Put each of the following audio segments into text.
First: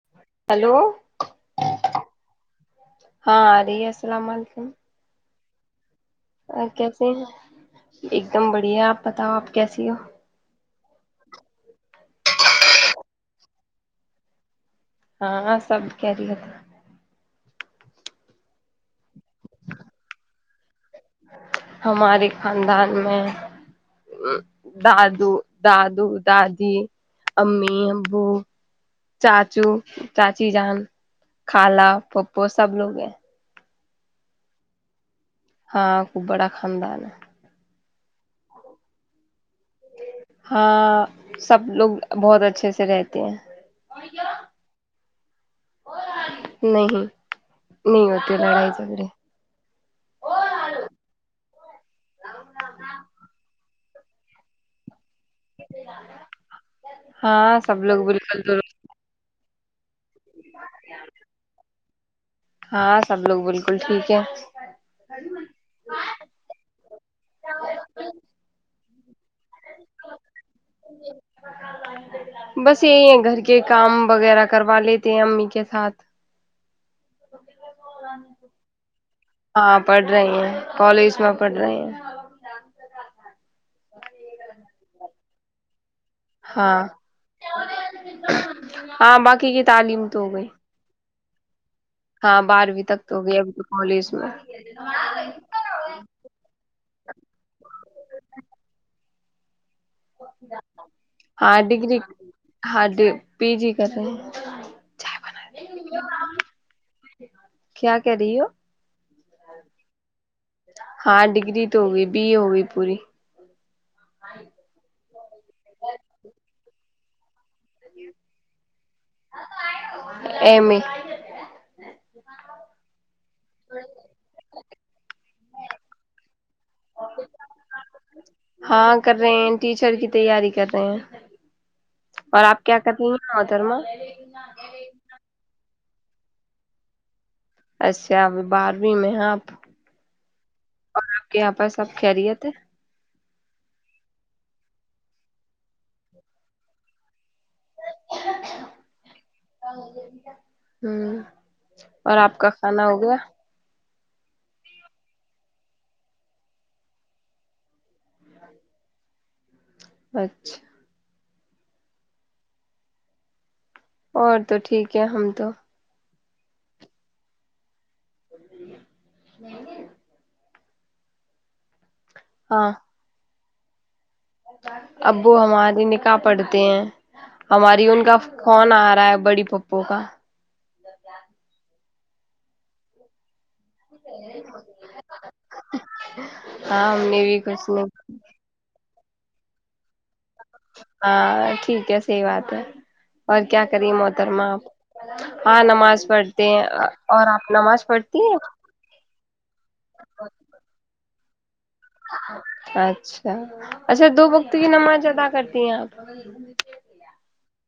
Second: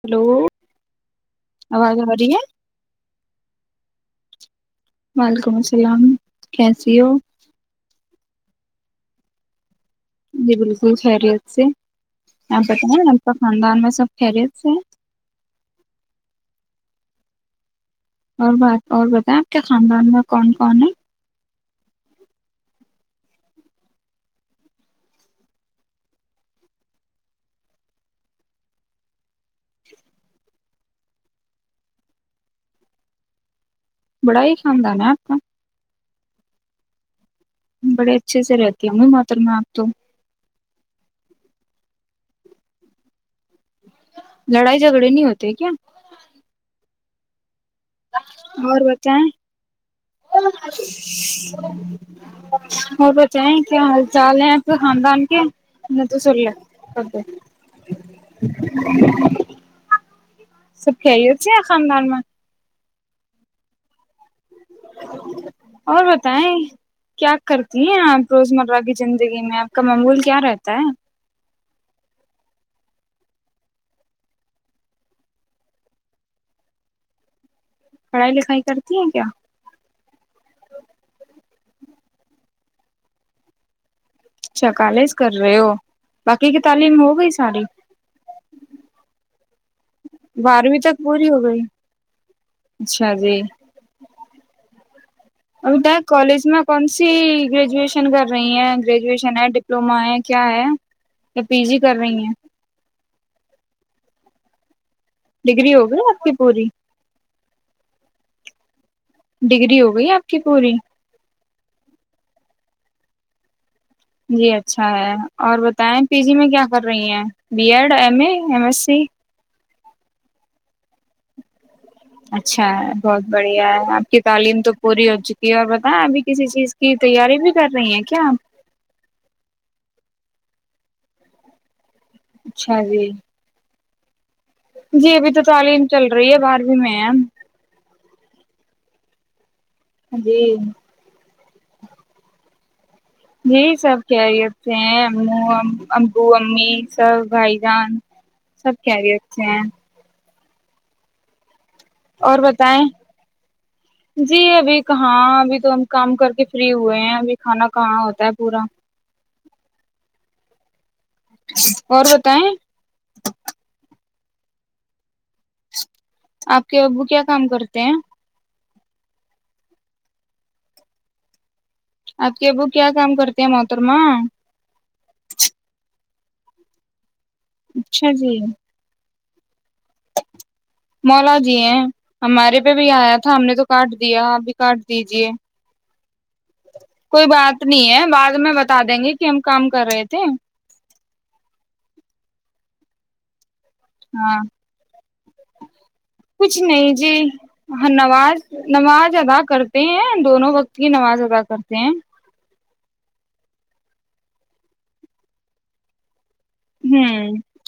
hello hello آواز آ رہی ہے جی السلام علیکم وعلیکم السلام [unintelligible] ا کیسی کیاسے ہو ہیں [unintelligible] ایک دم بڑھیا ہے آپ بتاؤ آپ کیسی ہو جی بالکل خیریت سے آپ بتائیں آپ کا خاندان میں سب خیریت سے ہے ہاں سب کیری تھا اور بات اور بتائیں آپ کے خاندان میں کون کون ہے ہمارے خاندان میں دادو دادو دادی امی ابو چاچو چاچی جان کالا پپو سب لوگ ہیں بڑا ہی خاندان ہے آپ کا ہاں خوب بڑا خاندان ہے بڑے اچھے سے رہتی ہیں م ماتر میں آ ہاں سب لوگ [unintelligible] بہت اچھے سے رہتے ہیں لڑائی جھگڑے نہیں ہوتے کیا نہیں نہیں ہوتے لڑائی اور جھگڑے بتائیں اور بتیں ہال چال ہیں تو خاندا تو سر ل ہاں لوگ بالکل سب درست سب کی ہو تھ خدان میں ہاں سب لوگ بالکل ٹھیک ہے اور بتائ کیا کرتی ہیں آپ روزمرہ کی زندگی میں آپ کا معمول کیا رہتا ہے بس یہی ہے گھر کے کام وغیرہ کروا لیتے ہیں امی کے ساتھ پڑھائی لکھائی کرتی ہیں کیا ہاں پڑھ رہی ہیں کالج میں پڑ رہے ہیں اچھا کالز کر رہے ہو باقی کی ہاں تعلیم ہو گئی ساری کہ [unintelligible] تعلیم تو ہو گئی بارہویں تک پوری ہو گئی ہاں بارہویں تک اچھا تو ہو گئی جی ابھی تو کالج میں ابھی ت کالج میں کون سی گریجویشن کر رہی ہیں گریجوشن ج [unintelligible] ہاں جی کر ڈگری رہی ہیں ہاں ڈ پی جی کرتے ہیں ڈگری ہو گیا آپ کی پوری کر رہیو ڈگری ہو گئی آپ کی پوری ہاں ڈگری ہوگئی بی ہو گئی پوری جی اچھا ہے اور بتائیں پی جی میں کیا کر رہی ہیں B Ed M A M S C ایمی ای اچھا بہت بڑھیا ہے آپ کی تعلیم تو پوری ہو اور بتائیں ابھی کسی چیز کی تیاری بھی کر رہی ہیں کیا ہاں کر رہے ہیں ٹیچر کی تیاری کر رہے ہیں اور آپ کیا اچھا جی کرنی ہیں دھرما جی ابھی تو تعلیم چل رہی ہے بارہویں میں ہے اھا ابھی بارہویں میں ہیں آپ جی اور آپ کے یہاں پر س آب خریت ہے یہی سب خیریت ہیں او امبو امی سب بھائی جان سب خیریت اچھے ہیں ہاں اور آپ کا کھانا ہو گیا جی ابھی کہاں ابھی تو ہم کام کر کے فری ہوئے ہیں ابھی کھانا کہاں ہوتا ہے پورا اچھا اور بتائیں اور تو ٹھیک ہے ہم تو آپ کے ابو کیا کام کرتے ہیں نہیں آپ کے ابو ہاں کیا کام کرتے م [inaudible] ابو ہماری نک پڑتے ہیں ہماری ان اچھا کا جی فون آ رہا ہے بڑی پھپھو کا مولا جی ہیں ہمارے پہ بھی آیا تھا ہم نے تو کاٹ دیا اب بھی کاٹ دیجے ہاں ہم نے کوئی بھی بات کچھ نہیں ہے بعد میں بتا دیں گے ہم کام کر رہے تھے ہاں ٹھیک ہے صحی بات ہے اور کیا کری ہاں محترما آپ ہاں نماز پڑھتے کچھ ہیں نہیں جی اور آپ پڑھتی نماز ہیں نماز ادا کرتے ہیں دونوں وقت کی نماز ادا سے [inaudible] اچھا اچھا دو وقت کی نماز ادا کرتی ہیں آپ ہ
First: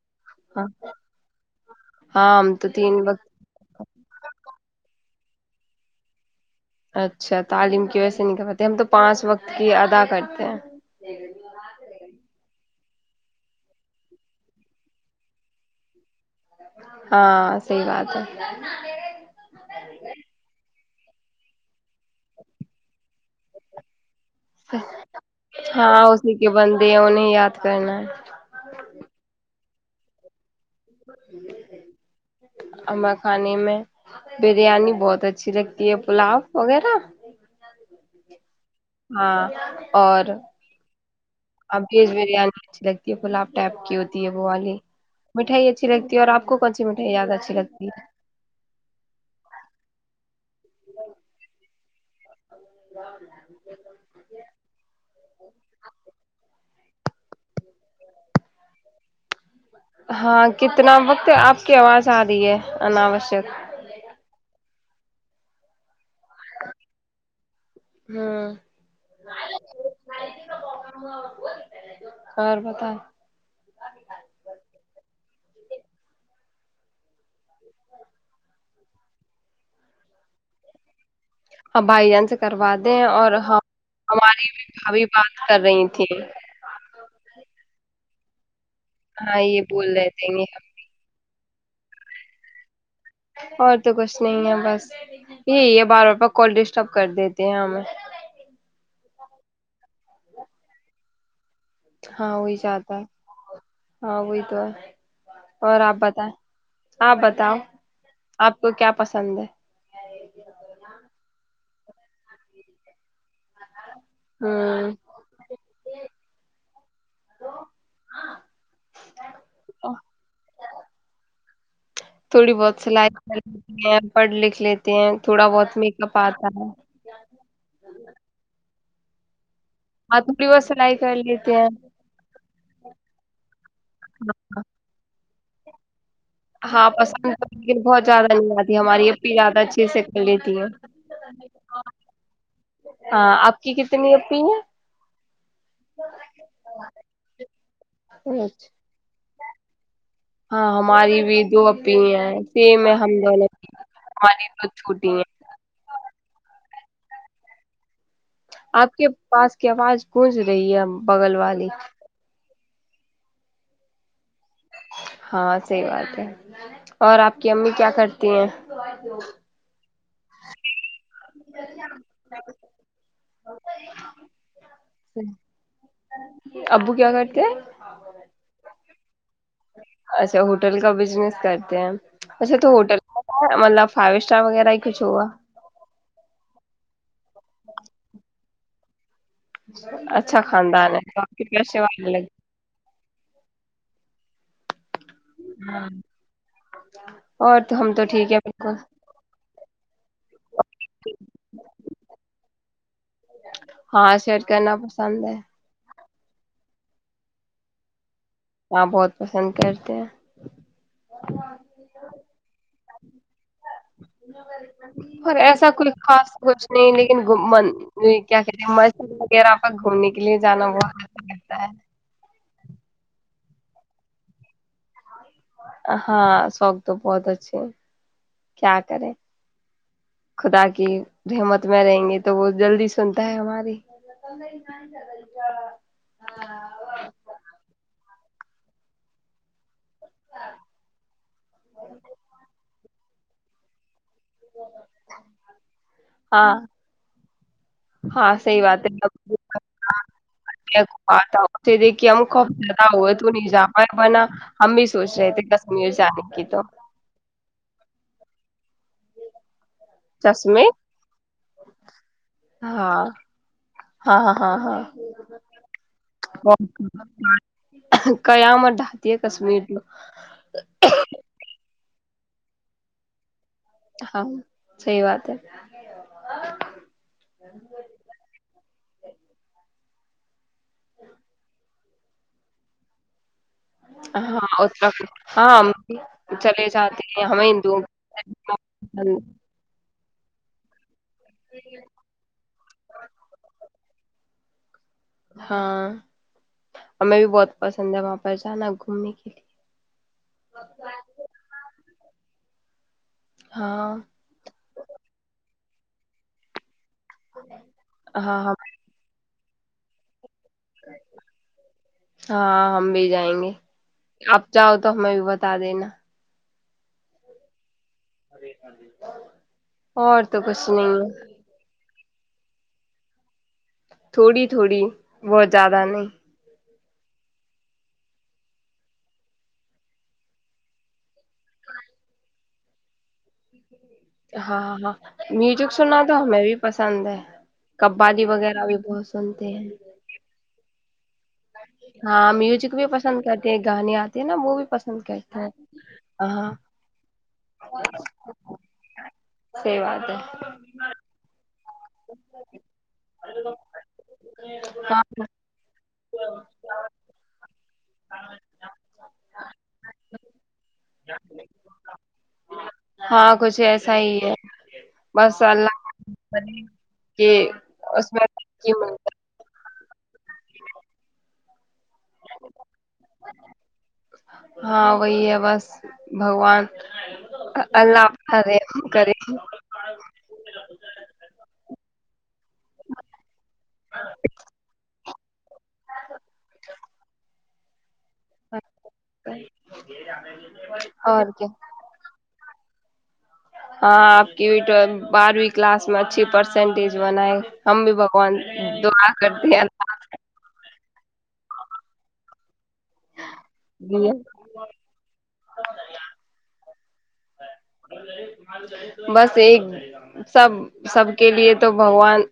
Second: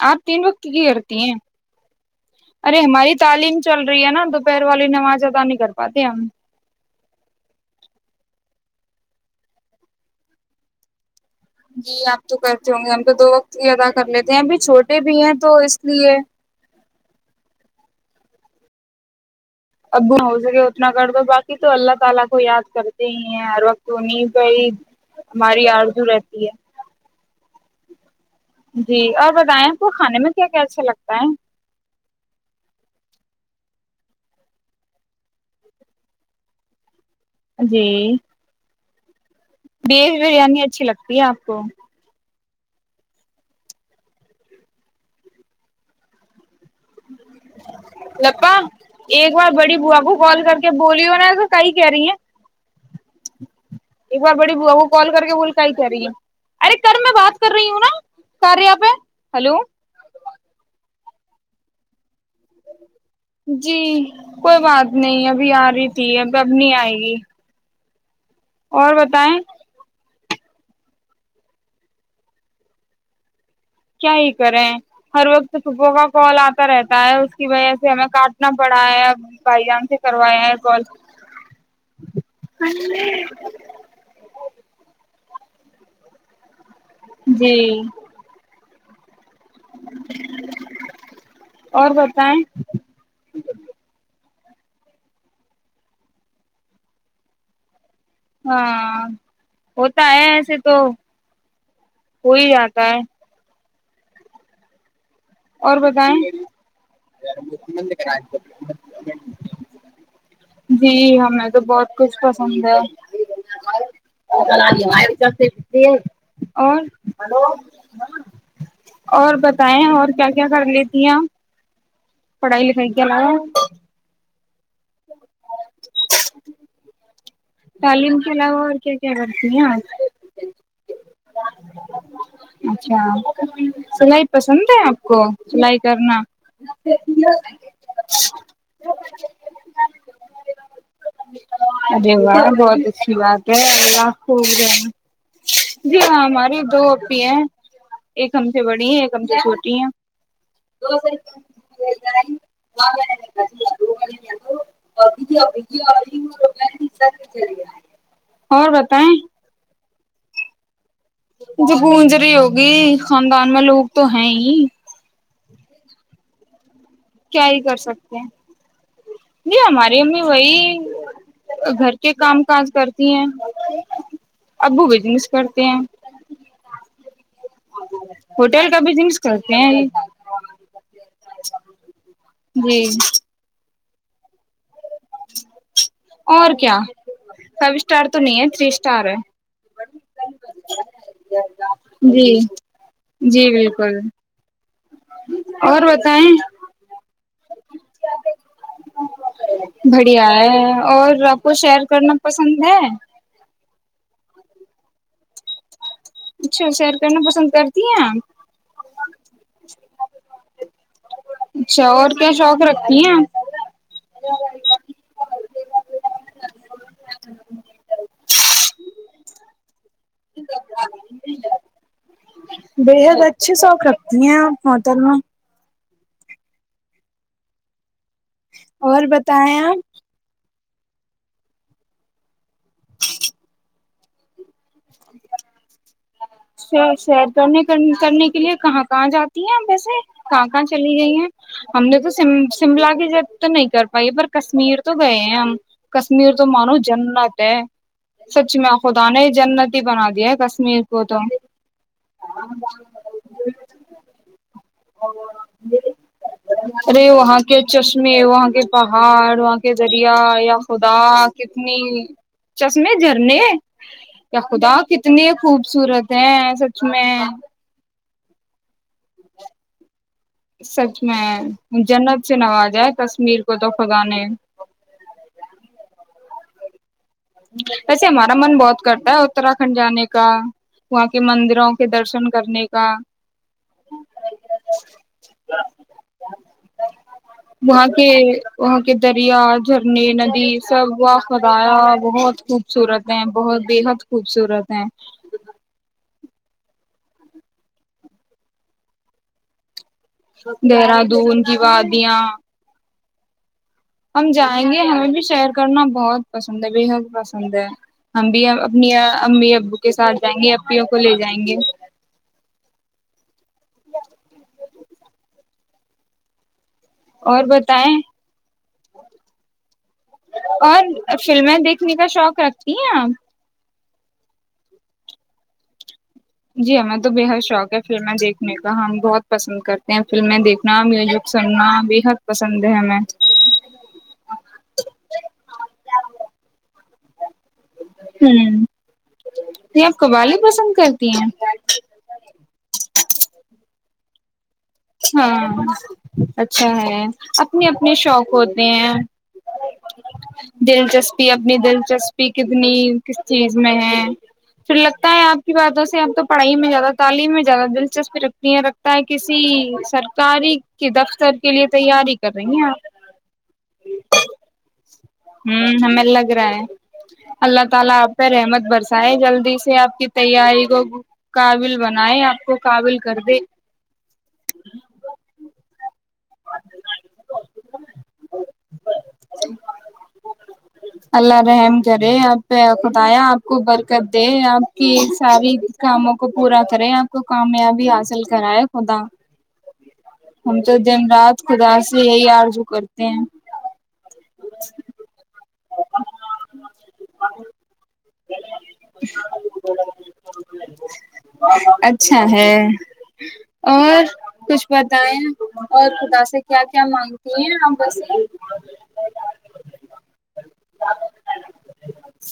آپ تین وقت ہاں کی کرتی ہیں ہاں ہم تو ارے تین ہماری وقت تعلیم چل رہی ہے نا دوپہر والی نماز پتا نہیں کر پاتے ہم اچھا تعلیم کی ویسے نہیں کرواتے ہم تو پانچ وقت کی ادا کرتے ہیں جی آپ تو کر کیونکہ ہم تو دو وقت ہی ادا کر لیتے ہیں ابھی چھوٹے بھی ہیں تو اس لیے ہاں صحیح بات ہے ابو ہو سکے اتنا کر دو باقی تو اللہ تعالی کو یاد کرتے ہیں ہر وقت تو نہیں ہاں اسی کے بندے ہیں انہیں یاد [unintelligible] جی اور بتائیں تو کھے میں کیا کیا اچھا لگتا ہے اما خانے میں بریانی بہت اچھی لگتی ہے پلاؤ وغیرہ ہاں بیڈ اور بریانی اچھی لگتی ہے آپ کو اب ویج بریانی اچھی لگتی ہے پلاب ٹائپ کی ہوتی ہے وہ والی مٹھائی اچھی لگتی ہے اور آپ کو کون سی مٹھائی زیادہ اچھی لگتی ہے لپا ایک بار بڑی بوآ کو کال کر کے بولی ہو نا تو کئ کہہ رہی ہیں ایک بار بڑی بوآ کو کال کر کے بول کا ہی کر رہی ہے ارے کر میں بات کر رہی ہوں نا سارے یہاں پہ ہلو ہاں کتنا وقت آپ کی آواز ساری ہےے اناوشر جی کوئی بات نہیں ابھی آ رہی جی اب نہیں آئے گی ہوں اور بتائیں اور بتاؤ کیا ہی کریں ہر وقت صبح کا کال آتا رہتا ہے اس کی وجہ سے ہمیں کاٹنا پڑا ہے بھائی جان سے کروایا ہے کال بھائی جان سے کروا دے اور ہماری بھی بات کر رہی تھی جی ہاں یہ بول رہے تھے نے ہم بھی اور بتائیں اور تو کش کچ نہیں ہے بس یہی ہے بار بار پ کال ڈسٹرب کر دیتے ہیں ہمیں ہمم ہوتا ہے ایسے تو ہو ہاں ہی وہی جاتا جاتتا ہے ہاں وہئی تو اور بتائیں آپ بتاؤ آپ کو کیا پسند ہے جی ہمیں تو بہت کچھ پسند ہے اور ہوں اور بتائ اور کیا کر لیتی آ تھوڑی بہت سلائی پڑھ لکھ لیتے ہیں تھوڑا بہت میک اپ آتا ہے تعلیم کے علاوہ اور کیا کیا ہاں بے تھوڑی بہت سلائی کر لیتے ہیں اچھا سلائی پسند ہے آپ کو سلائی کرنا ہاں پسند لیک بہت زیادہ نہیں آتی ہماری یہ زیادہ اچھے سے کر لیتی ہے ارے بہت اچھی بات ہے اللہ اپی خ جی ہاں ہماریے دو ای ہیں ایک ہیں ہم سے اچھا بڑی ایک ہم چھوٹی ہیں ہاں ہماری بھی دو اپی ہیں سیم ہم دونوں ہماری دو چوٹی ہیں سب چری گ آپ کے پاس کی آواز گزریا جو گونجری ہوگ گی خاندان میں لوگ تو نہیںاں صحی بات ہے اور آپ کیا کی ہی امی کر سکتے ہیں کرتی ج ہماری امی وہی گھر کے کام کاج کرتی ہیں ابو بجنس کرتے ہیں ابو کرتے کیا کازس اچھا ہوٹل کا بزنس کرتے ہیں اچھا تو جی ہوٹل کا کیا مطلب فائیو اسٹار وغیرہ ہی کچھ ہوا اور کیا فائیو اسٹار تو نہیں ہے تھری اسٹار ہے اچھا خاندان ہے بپ پیشے وال لگ جی جی بالکل اور بتائ اور تو ہم تو ٹھیک ہے بالکل بڑھیا ہے اور آپ کو شیئر کرنا پسند ہے ہاں سیٹ کرنا پسند ہے اچھا سئیر کرنا پسند کرتی ہیںپ آ بہت پسند کرتے ہیں اچھا اور کیا شوق رکھتی ہیں اور ایسا کوئی خاص کچھ نہیں لیکن کیا کہتے م وغیرہ گھومنے کی لیے جانا بہت اچھا لگتا ہے بےحد اچھی سوق رکھتی ہیں آپ ہوٹل میں ہاں شک تو بہت اچ اور بتائیں آپ کہ ہممت میں رہیں گے تو وہ جلدی سنتا ہے ہماری سیرنے کرنے کے لیے کہاں کہاں جاتی ہیں ہم ویسے کہاں کہاں چلی گئی ہیں ہم نے تو شملا کی ج تو نہیں کر بی پر کشمیر تو گئے ہیں ہم کشمیر تو ہاں مانو جنت ہے ہاں سچ صحیح میں بات ہے خدا نے جنت ہی بنا دیا ہے کشمیر کو تو بات تھے دیکھیے ہم خوب زیادہ ہوئے تو ن جاامہ ہے بنا تو ارے وہاں کے چشمے وہاں کے پہاڑ واں [unintelligible] کے ذریعہ یا چشمے خدا کتنی ہاں چشمے جھرنے ہاں ہاں یا ہاں خدا ہاں کتنی خوبصورت ہیں سچ میں قیا میں ڈھاتی ہے کشمیر میں سچ میں جنت سے نواجائے کشمیر کو تو خدا نے ہاں سی بات ہے [unintelligible] ویسے ہمارا من بہت کرتا ہے اتراکھنڈ جانے کا کا وہاں کے مندروں کے درشن کرنے کا ہاں اتر ہاں ہم بھی چلے جاتے ہیں ہمیں ہندوؤں وہاں جنی ندی سب وا خدایا [unintelligible] بہت خوبصورت ہیں بہت بےحد خ خوبصورت ہیں ہاں ہمیں بھی بہت پسند ہے وہاں پر جانا گھومنے کے لیے دہرادون کی و آدیاں ہاں ہم جائیں گے ہمیں بھی شہر کرنا بہت پسند ہے بح [unintelligible] پسند ہے ہمب ہاں ہم اپنییا امی اب بک سات [unintelligible] ہاں ہم بھی جائیں گے آپ چاہ تو ہمیں بھی بتا دینا اور بت [unintelligible] اور تو کچھ نہیں ہے دیککھنے کا شوق رکھتی ہیں آپ [unintelligible] تھوڑی تھوڑی بہت زیادہ نہیں جی ہمیں تو بے حد شوق ہے فلمیں دیکھنے کا ہم بہت پسند کرتے ہیں فلمیں دیکھنا میوزک سننا بے حد پسند ہے ہمیں ہاں ہاں میوزک سنا تو ہمیں بھی پسند ہے قوالی ہوں وغیرہ بھی بہت سنتے ہیں یہ آپ قوالی پسند کرتی ہیں ہاں میوزک بھی پسند کرتے ہیں گان آ ت نا موی [unintelligible] ہاں اچھا ہے اپنے اپنے شوق ہوتے ہیں صحیح بات ہے دلچسپی اپنی دل دلچسپی کتنی کس چیز میں ہے پھر ہاں لگتا ہے آپ کی باتوں سے اب تو پڑھائی میں زیادہ تعلیم میں زیادہ دلچسپی رکھتی ہیں رکھتا ہے کہ ہاں کچھ ایسا ہی ہے بس اللہ کہ اس میں ترقی ملتا، [inaudible] کی تیاری کو قابل بنائے آپ کو قابل کر دے ہاں وہی ہے بس بھگوان اللہ اپنا رحم کرے اللہ رحم کرے آپ پہ خدایا آپ کو برکت دے آپ کی س [inaudible] کاموں کو پورا کریں آپ کو کامیابی آ [unintelligible] چل کرا ہے خدا ہم تو اور رات کیا خدا سے یہی آ [unintelligible] جو کرتے ہیں ہاں آپ کی ہو بر بھی کلاس میں اچھی پرسینٹیج بنائے ہم بھی کون دا کرتے ان ج [unintelligible] اچھا ہے [unintelligible] اور اللہ کچھ بتائیں اور خدا سے کیا کیا مانگتی ہیں آ بس بس ایک سب سب کے لیے تو بھگوان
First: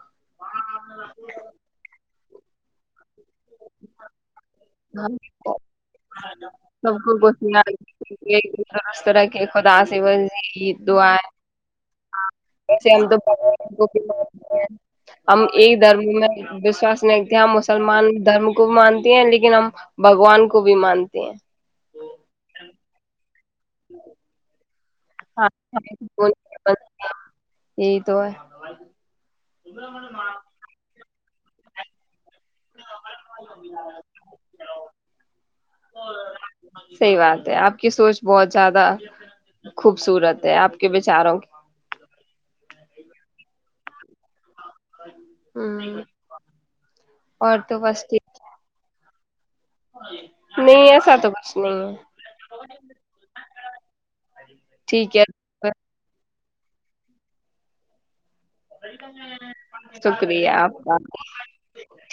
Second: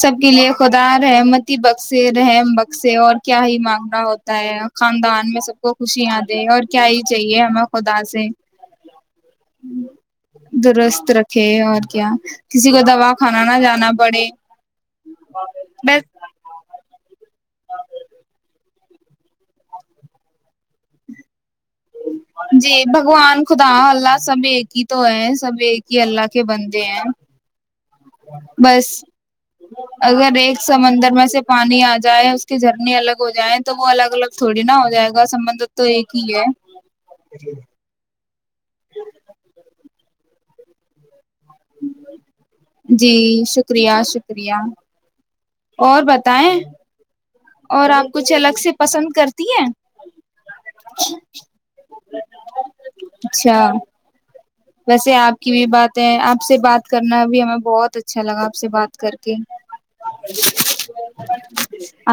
سب کے لیے خدا رحمتی بخش رحم بخسے اور کیا ہی مانگنا ہوتا خاندان میں سب کو خوشیاں دے اور کیا سب یہ کو چاہیے ہمیں خدا سے درست رکھے خدا سے بس یہی درست دعا رکھے اور کیا کسی کو ویسے دوا کھانا نہ جانا پڑے ہم ایک بس دھرم میں وشواس نہیںتے ہم اس سلمان دھرم کو مانتے ہیں لیکن لیکن ہم بگوان کو بھی مانتے ہیں جی بگوان دکھداں حلہ سمے کی [unintelligible] تو ہے ہاں سب ایک ہی اللہ کے بندے ہیں یہی تو ہے بس اگر ایک سمندر گر میں سے پانی آ جائے کی جھرنی الگ ہو جائےیں تو وہ الگ الگ تھوڑی نا ہو جائے گا سبندت تو ایک ہی ہے صحیح بات ہے آپ کی سوچ بہت زیادہ خب صورت ہے آپ کے بیچاروں جی شکریہ شکریہ ہ اور بتائیں تو اور بس آپ کچھ ٹھیک الگ سے پسند کرتے نہیں ایسا تو کچھ نہیں ہے اچھا ویسے ٹھیک ہے آپ کی بھی باتیں آپ سے بات کرنا بھی ہمیں بہت اچھا لگا سے بات کر کے شکریہ آپ کا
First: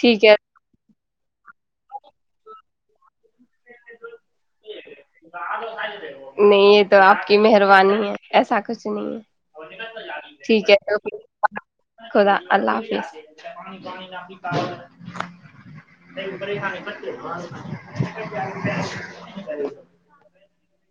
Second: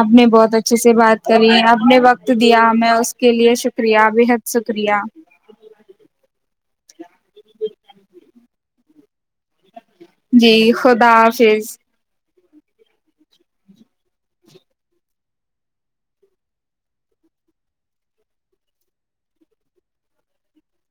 آپ نے ہے بہت اچھے سے بات کری آپ نے وقت دیا میں کے لیے شکریہ بے حد شکریہ آلو سائ دے وہ [unintelligible] نہیں یہ تو آپ کی مہربانی ہے ایسا کچ نہیں ہے جی ٹھیک ہے خدا تو حافظ خدا اللہ حافظ ہاں